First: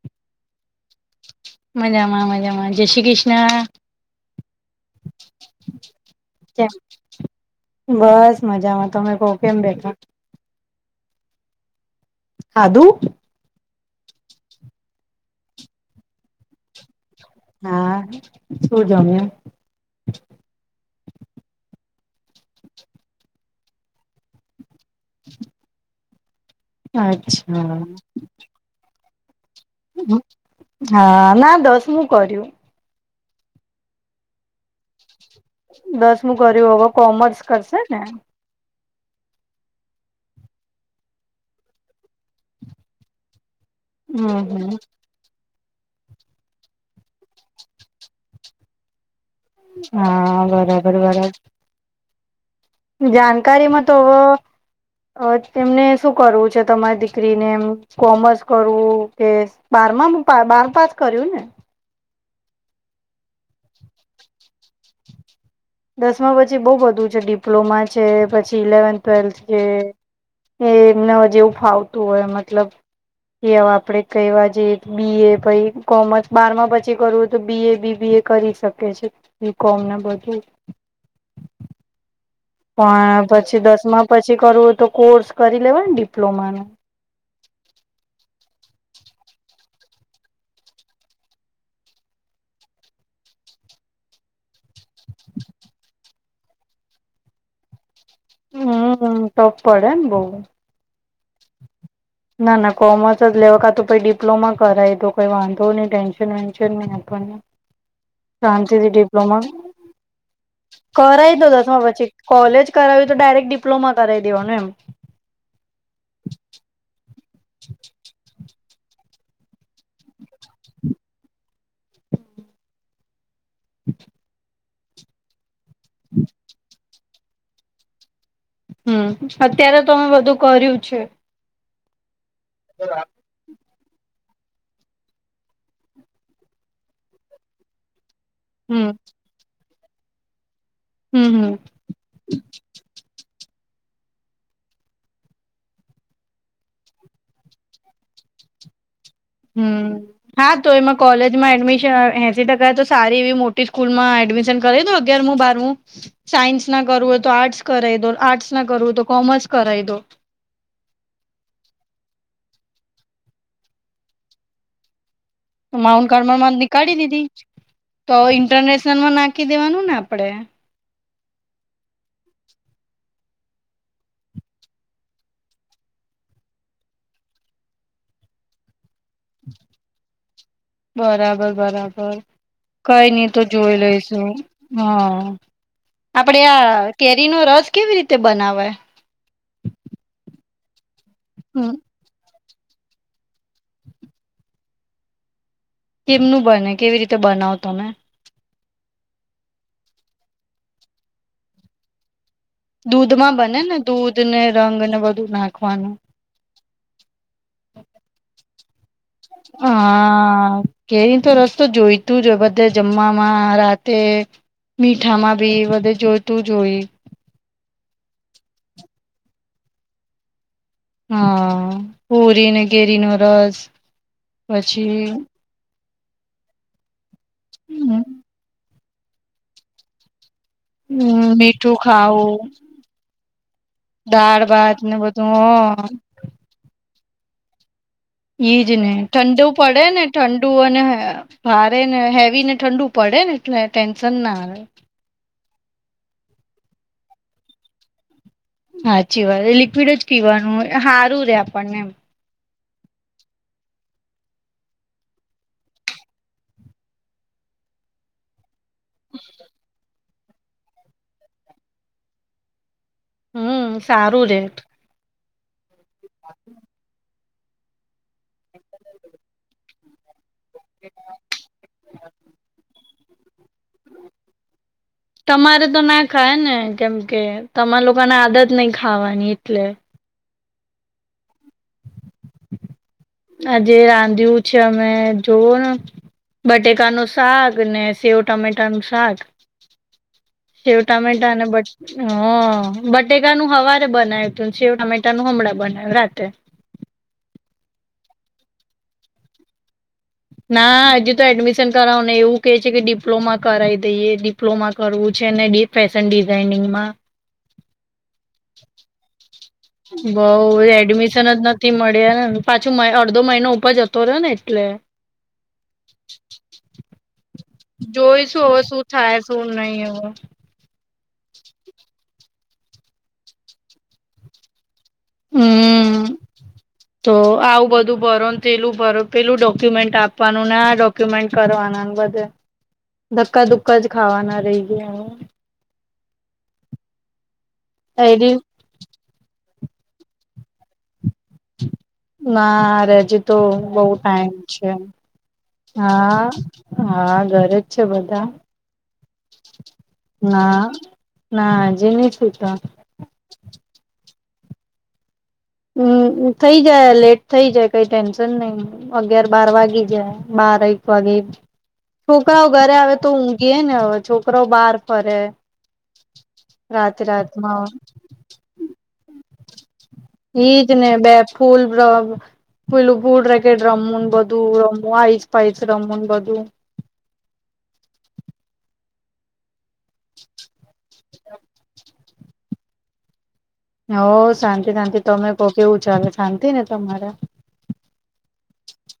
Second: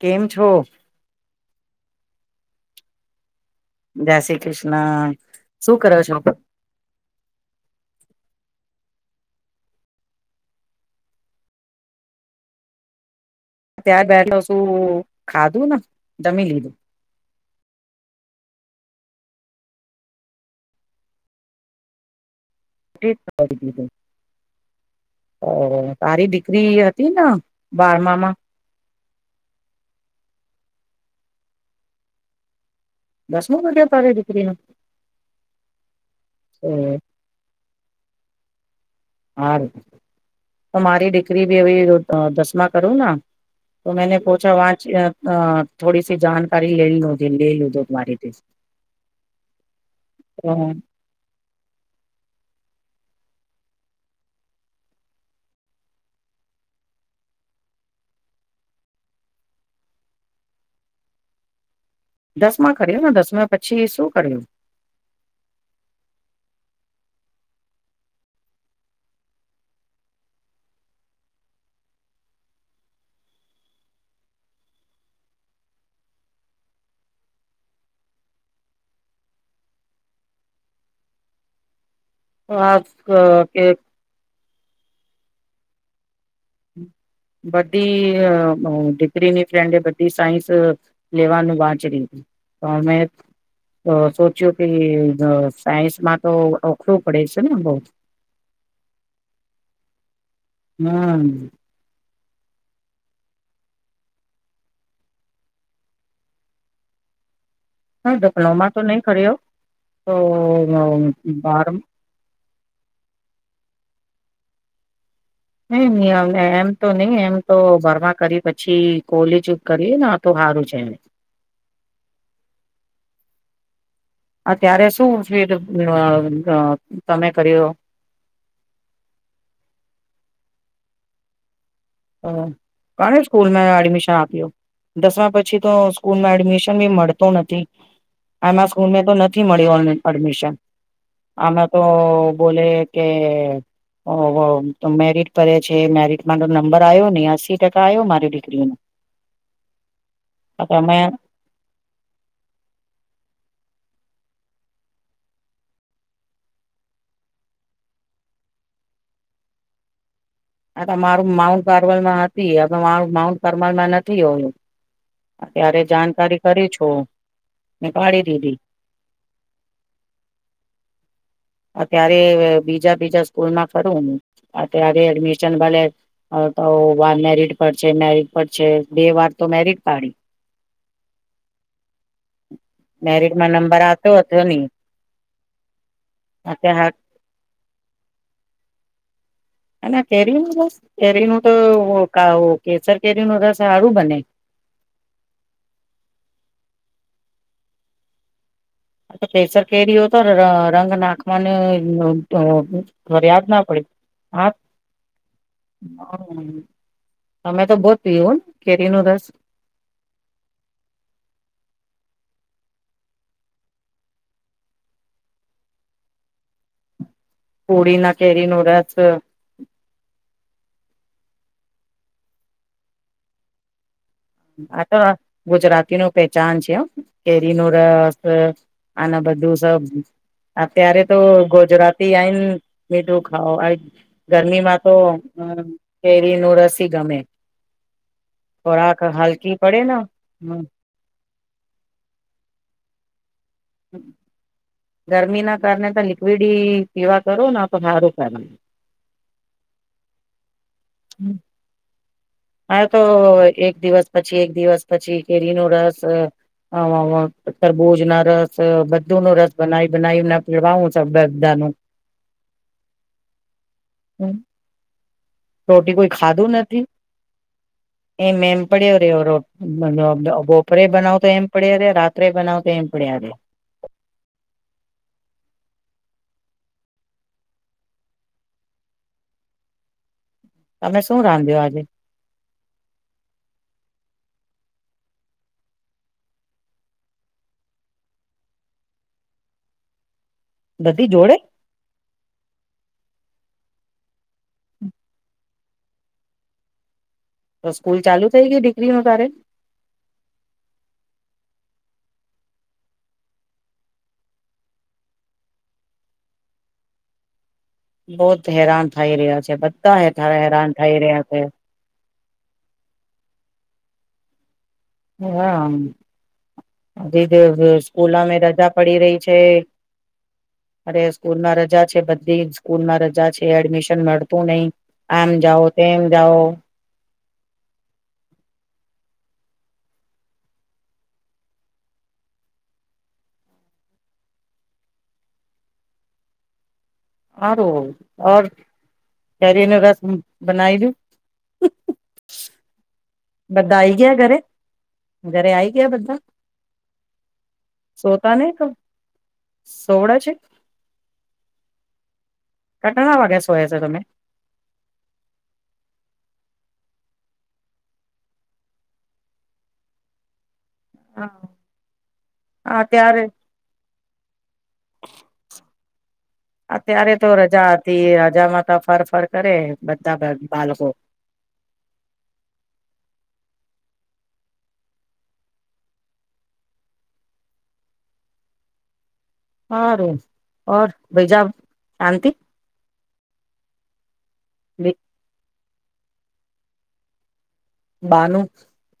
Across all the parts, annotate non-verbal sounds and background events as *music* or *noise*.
કેમ છો મજામાં-મજામાં જેશી કશ હા ક્રિષ્ન *inaudible* બસ મજામાં તમે કો કેમ બેઠા. ખાધું ત્યાર બેઠલો શું ખાધું ને જમી લીધું. હા શું જમ્યું *unintelligible* *inaudible* *inaudible* સારી દી ફ્રી હતી ને અચ્છા બારમામાં હા ના દસમું કર્યું. દસમો કર્યુ તારી દીકરીન દસમું કર્યું હવે કોમર્સ કરશે ને હા ર તો મારી દીકરી ભી હ દસમા કરું ન. તો મેને હમ પૂછા હમ. વાચ *unintelligible* થોડી સી જાણકારી લે લ લે લુંધ તમારે હા બરાબર-બરાબર જાણકારીમાં તો એમને શું કરવું છે તમારી દીકરીને એમ કોમર્સ કરવું કે બારમાં બાર પાસ કર્યું ને દસમા કર્યું ને દસમા પછી શું કર્યું દસમા પછી બહુ બધું છે ડિપ્લોમા છે પછી ઇલેવન્થ ટ્વેલ્થ છે એ એમને જેવું ફાવતું હોય મતલબ કે હ આપણેે કવા જે બી એ પછ કોમર્સ બારમા પછી કરવું હોય તો બી એ બીબી એ કરી શકે છે બી કોમને બધું આ પણ પછી કે દસ માં પછી કરવું તો કોર્સ કરી લેવાડી. બડી. દીકરીની ફ્રેન્ડ બધી સાઈન્સ લેવાનું વાંચ લું પણ મે સોચ્યું. સાયન્સ મા તો ઓખળું પડે છે ને બહુ હમ તોપ પડેને બહુ હા. ના ના કોમર્સ જ લેવા કાતો ડિપ્લોમા કરાય તો કોઈ વાંધો નહી ટેન્શન વેન્શન નહી આપવાને. હા ડિપ્લોમા તો નહી કર્યો તો કરાય દો બાર. દસમા પછી કોલેજ કરાવ્યું તો ડાયરેક્ટ ડિપ્લોમા કરાવી દેવાનુ એમ. નહી એમ તો નહી એમ. તો ભરમાં કરી પછ. છી કોલીજ કરી ને આતો હારું છે. અત્યારે શું ફીડ અ તમે કર્યો. હમ અત્યારે તો મેમે બધું કર્યું છે. અ કાણે સ્કૂલ મા *unintelligible* *unintelligible* આપયો દસમા પછી તો સ્કૂલમાં એડમિશન બી મળતો નથી. આમાં હમ સ્કૂલ મે તો નથી મળ્યો આને. એડમિશન. હમ હમ આમે તો બોલે કે ઓ હો તો મેરટ ભે છે મેરિટ તો ન નંબર આયો ને અસી ટકા આયો મારી દીકરી ને. હમ હા તો એમાં કોલેજમાં એડમિશન એસી ટકા તો સારી એવી મોટી સ્કૂલમાં. એડમીશન કરાઈ દો અગાર બારમું સાયન્સ ના કરવું હોય તો આર્ટસ કરાઈ દો આર્ટસના કરવુંય તો કોમર્સ કરાઇ દો. આ મારું માઉન્ટ પરમલમાં હતી હવે મારું માઉન્ટ પરમલમાં નથી હું. માઉન્ટ *inaudible* માં નીકાળી દીધી ને તો કાઢી દીધી ઇન્ટરનેશનલમાં નાખી દેવાનુંને આપડે. અત્યારે બીજા બીજા સ્કૂલમાં ફરુ અત્યારે એડમિશન મલે તો વાન મેરિટ પર છે મેરિટ પર છે બે વાર તો મેરિટ પાડી.. બરાબર બરાબર કઈ નહી તો મેરિટમાં જોઈ નંબર આવતો લઈશું હતો નહી હા. આપડે અત્યારે આ કેરી નો રસ કેવી રીતે બનાવે? અને કેરી નો રસ કેરીનું તો હમ મુકાવુ. કેસર કેરી નો રસ હારું બને. કેમનું બને કેવી રીતે બનાવો તમે. કેસર કેરી હો તો રંગ નાખવાને નો. દૂધમાં ફરયાદ બને ના ને પડી દૂધ હ ને રંગ ને બધું નાખવાનું તમે તો બો *inaudible* હા કેરી તો રસ જોઈતું જ હોય બધા. જમવામાં રાતે મીઠામાં બી બધે જોઈતું હોય. પૂડી ના કેરી નો રસ. હા પૂરીને કેરીનો રસ. આ તો પછી ગુજરાતી નો પેચાન છે અ કેરી નો રસ. આના બધું સ અત્યારે તો મીઠું ગોજરાતી ખાવું આવીઈ મીઠું ખાઓ દાળ ભાત ગરમીમાં તો ને બધું હ કેરી નું રસ ગમે એ જને થોડાક ઠંડુ હલકી પડે ને ઠંડુ હમ અને ભારે ને હેવીને ઠંડુ પડે. ખેને એ ટેન્શન ના. ગરમી ના કારણે તો લિક્વિડ પીવા કરો ના તો હારો. હાચી વાત લિક્વિડ જ પીવાનું સારું રે આપણને એમ. હ તો એક દિવસ પછી એક દિવસ પછી કેરી ન રસ તરબૂજ ના રસ. બધું નો રસ બનાવી. બનાવીને પીવાું છ બધાનું હમ સારું રેટ રોટી કોઈ ખાધું નથી. એ મેમ પડ્યો ર્યો્યો રો બોપરે બનાવ તો એમ પડે રાત્રે બનાવ તો એમ પડ્યા રે. તમારે તો ના ખાય ને કેમ કે તમા લોકોને આદત નહી, ખાવાની એટલે તમે શું રાંધ્યો આજે? આજે રાંધ્યું છે, અમે જોવ ને બટેકા નું શાક, ને સેવ ટમેટા નું શાક શિવ બધી ટમેટા જોડે અને બટ હ બટ નું હવારે બનાવ્યું તું શવ ટામેટા ન હમળં બનાવ્યું રાતે. તો સ્કૂલ ચાલુ થઇ ગઈ ડિગ્રી ન તારે. ના હજી તો એડમિશન કરાવને એવું કે છે. કે ડિપ્લોમા કરાવ દઈએ ડિપ્લોમા કરવું છે. ફેશન ડિઝઇનિંગમાં બહત હેરાન થઈ રહ્યા છે. બધા બહુ હેરાન થઈ રહ્યા એડમિશન જ છે. નથી મળ્યા. ને પાછું અડધો મહિનો ઉપર જતો રહ્યો ને એટલે હા સ્કૂલામાં જોઈશું હવે રજા શું પડી થાય રહી છે. શું નહી હવે. અરે સ્કૂલમાં રજા છે, બધી સ્કૂલમાં રજા છે. એડમિશન મળતું નહી. આમ જાઓ તેમમ હમ જાઓ. તો આવું બધું ભરો ને પેલું ભરો પેલું ડોક્યુમેન્ટ આપવાનું ને આ ડોક્યુમેન્ટ કરવાના બધે ધક્કાધુકા જ ખાવાના રહી ગયા. એડી *inaudible* તને રસ બનાઈ દુ. ના હજી તો બધા બહ આઈ ગયા ટાઈમ ઘરે છે. ઘરે આઈ ગયા બધા હા હા ઘરે જ છે. બધા સોતા નહી તો સોવડે છે ના ના હજે નહી સુ કટણા વાગેસ હોય છે તમે? હમ થઇ જાય લેટ થઇ જાય કઈ ટેન્શન નહી. અગિયાર બાર વાગી જાય બાર વાગી હા છોકરાઓ ઘરે આવે તો અત્યારે ઊંઘી ને હવે છોકરાઓ બહાર ફરે. *inaudible* રાત અત્યારે તો રજા રાતમાં હતી રજામાં તો ફર ફર કરે બધા ભાભી એજને બે ફૂલ *unintelligible* ફૂલ *unintelligible* રે રમવુંન બધું રમવા આઇસ પાઇસ રમવુંન બધું. હારું ઔર ભાઇ સાહબ શાંતિ *unintelligible* શાંતિ શાંતિ તમે કો કેવું ચાલે શાંતિ ને તમારા? બાનું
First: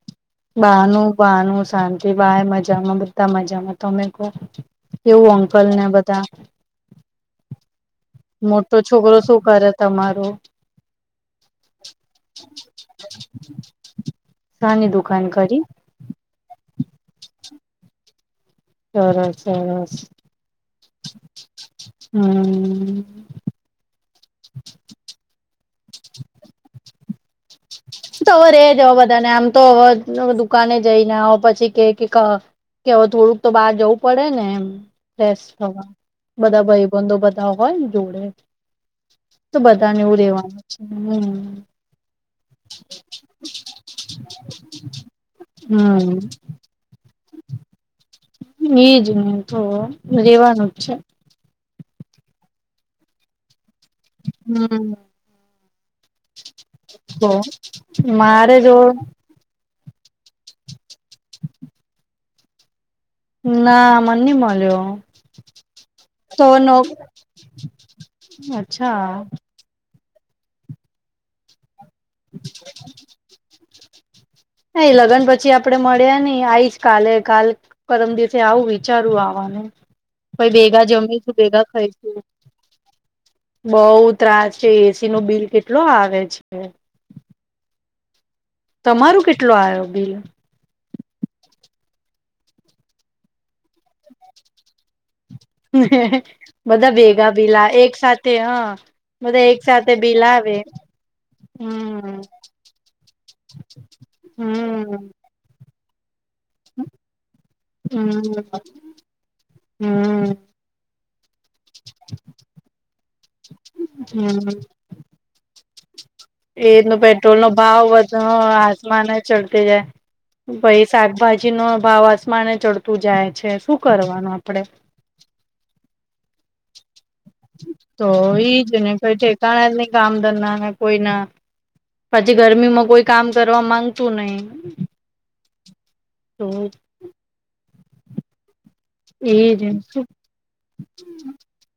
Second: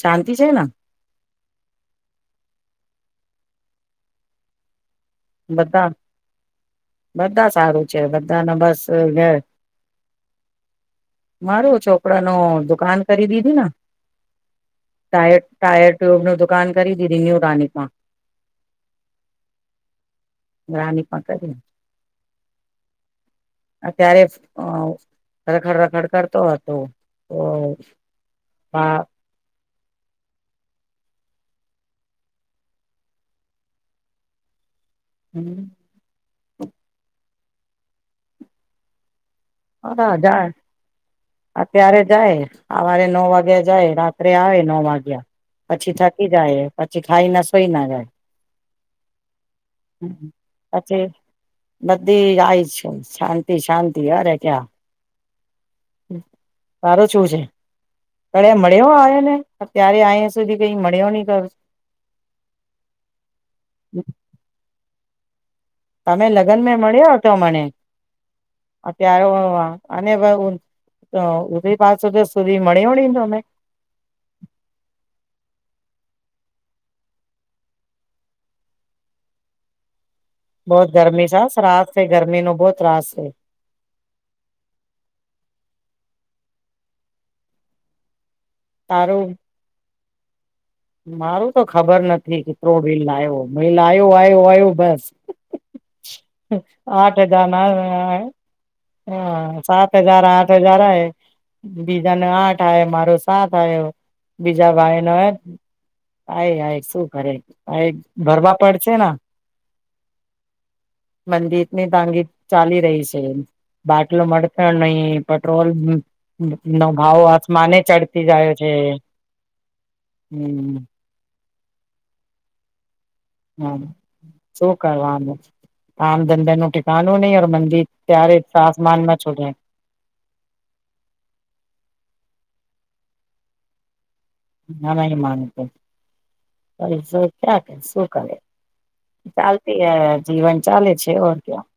શાંતિ છે ને? બાનું બાનું શાંતિ બાએ મજામાં બધા મજામાં તમે કહો? કેવું અંકલ ને બધા બધા સારું છે. *unintelligible* અને મોટો બસ છોકરો શું કરે તમારો *unintelligible* મારું છોકરા નું દુકાન કરી દીધું ને *unintelligible* શાની દુકાન ટાયર કરી ટાયર ટ્યુબનું દુકાન? દુકાન કરી દીધી ન્યુ રાણીપ માં સરસ સરસ રાણીપ માં કરી *unintelligible* હમ અત્યારે *inaudible* અ રખડ રખડ કરતો હતો. હા. તોરે જો બધા નામ. તો દુકાને જઈને આવ પછી કે કે અવે થોડુંક તો બહાર જવું પડે ને એમ. ફ્રેશ થવા બધા ભયબંધો ને બધા. હોય ને જોડે *unintelligible* એ તો બધાયને હા એવું જાય રેવાનું છે હમ. અત્યારે જાય સવારે નવ વાગ્યા જાય રાત્રે આવે નો વાગ્યા પછી થકી હમ જાય પછી ખાઈ ના સોઈ ના જાય એજ ને તો રેવાનું જ *unintelligible* છે પછી બધી આાય છે શાંતિ શાંતિ. હમ. હમ તારું શું તો છે મારે *unintelligible* જો મળ્યો આવેને. અત્યારે અહીંયા સુધી કઈ મળ યોની કર. ના મન નઇ મળ્યો. તમે તો લગ્ન મે નો મળ્યો હતો મને અચ્છા અત્યારે આ અને બુ તો ઉદેત આજ સુધી સુરી મળ્યો નહી તમને એ લગ્ન પછી આપડે મળ્યા નઈ આવીઈ જ કાલે કાલ કરમ દિવસે આવું વિચારું આવાનું. પ બહુ ભેગા ગરમી જમીશું છે ભેગા ત્રાસ છે ખાઈશું ગરમી નો બહુ ત્રાસ છે બઉ ત્રાસ છે એસી નું બિલ કેટ કેટલો આવે છે. તમારું તારું કેટલો આવ્યો બિલ મારું તો ખબર નથી કેટ્ર વીલ આવ્યો મે લ્યો આવ્યો આવ્યો બસ. બધા આઠ ભેગા હજાર બિલા એક સાથે હા ના બધા એક સાત સાથે બિલ હજાર આઠ આવે હજાર આ હમ બીજાને આઠ આ મારો સાત આ બીજા ભાઈ ન હમ આ આ શું કરે હમ ભરવા પડશે હમ મંદીની તાંગી ચાલી રહી છે બાટલો મતા નહી પેટ્રોલ હમ. એનું પેટ્રોલ નો ભાવ વધ જાય છે આસમાન ચડતી જાય. હમ ભાઈ શતભ ભ નો ભાવ આસમાને ચ હમ શું કરવાનું આમ દન દ નથી. તો ઈજ ને કઈ આસમાનમાં છોડે ઠેકાણા જ નઈ કામ ધંધા ને કોઈ ના પછી ગરમીમાં કોઈ કામ કરવા માંગ તું નહી હમ. તો પરસો ક્યાંક કેન્સલ કરીએ. એજ ચાલતી હ જીવન ચાલે છે ઓર ક્યાં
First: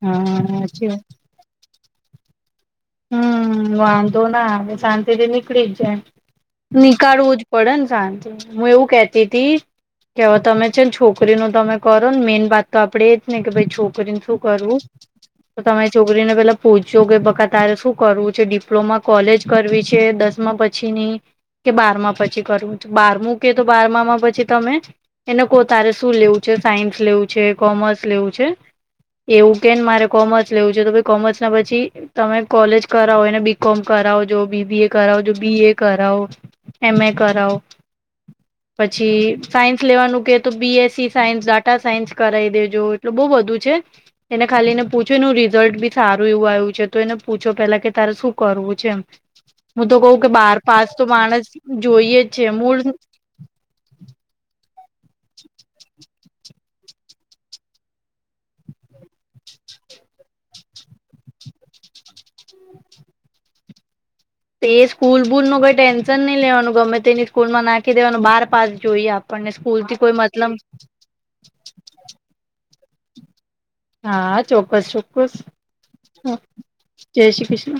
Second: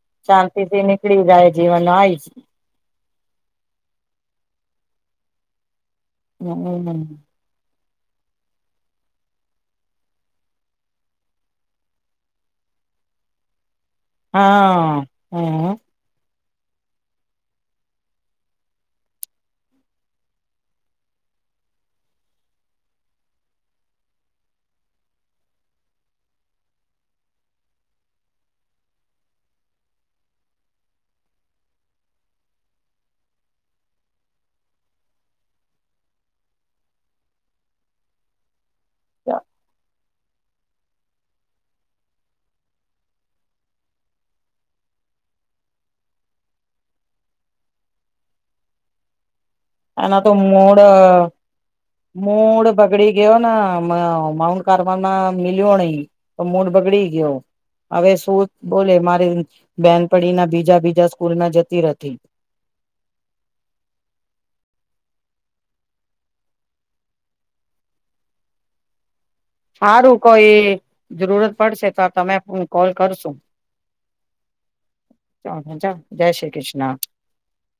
હા શાંતિ થી સાચી વાત નીકળી જાય. જીવન આઈસ હમ વાંધો ના શાંતિથી નીકળી જાય. હમ નીકાળવું જ પડે ને. શાંતિ હું એવું કેહેતી તી કે હવે તમે છે ને છોકરી નો તમે કરો ને મેઈન વાત તો આપડે એ જ ને કે ભઈ છો. રીને શું કરવું હા તો હમ તમારી છોકરીને પેલા પૂઇછું કે બકા તારે શું કરવું છે ડિપ્લોમા કોલેજ કરવી છે દસમા પછી ની કે બારમા પછી કરવું બારમું કે તો બારમામાં પછી તમે એને કો તારે શું લેવું છે સાયન્સ લેવું છે કોમર્સ લેવું છે એવું કે મારે કોમર્સ લેવું છે તો પ કોમર્સ ના પછી તમે કોલેજ કરાવો એને બી. કોમ કરાવોજો બી. બી. એ કરાવોજો બી. એ કરાવો એમ. એ કરાવો. પછી સાયન્સ લેવાનું કે તો B. S. C science data science કરાઈ દેજો એટલુ બહુ બધું છે એને ખાલી ને પૂછેનો રિઝલ્ટ બી સારું એવું આવ્યું છે. તો એને પૂછો પેલા કે તારે શું કરવું છે એમ હું કહ એના તો કે બાર મૂડ પાસ તો માણસ જોઈએ જ છે મૂડ મૂળ બગડી ગીયો ના મા *unintelligible* મિલ્યો નહી તો મૂડ બગડી ગીયો હવે શું બોલે મારી બેન પડી ના બીજા બી જા સ્કૂલ ના જતી રથી એ સ્કૂલ બુલ નું કઈ ટેન્શન નહી લેવાનું ગમે તેની સ્કૂલમાં નાખી દેવાનું બાર પાસ જોઈએ આ સારું કોઈ જરૂરત પડશે ત તમે હું કોલ કરશું, હા ચોક્કસ ચોક્કસ ચાલ, જય શ્રી કૃષ્ણ. *inaudible* જય શ્રી કૃષ્ણ.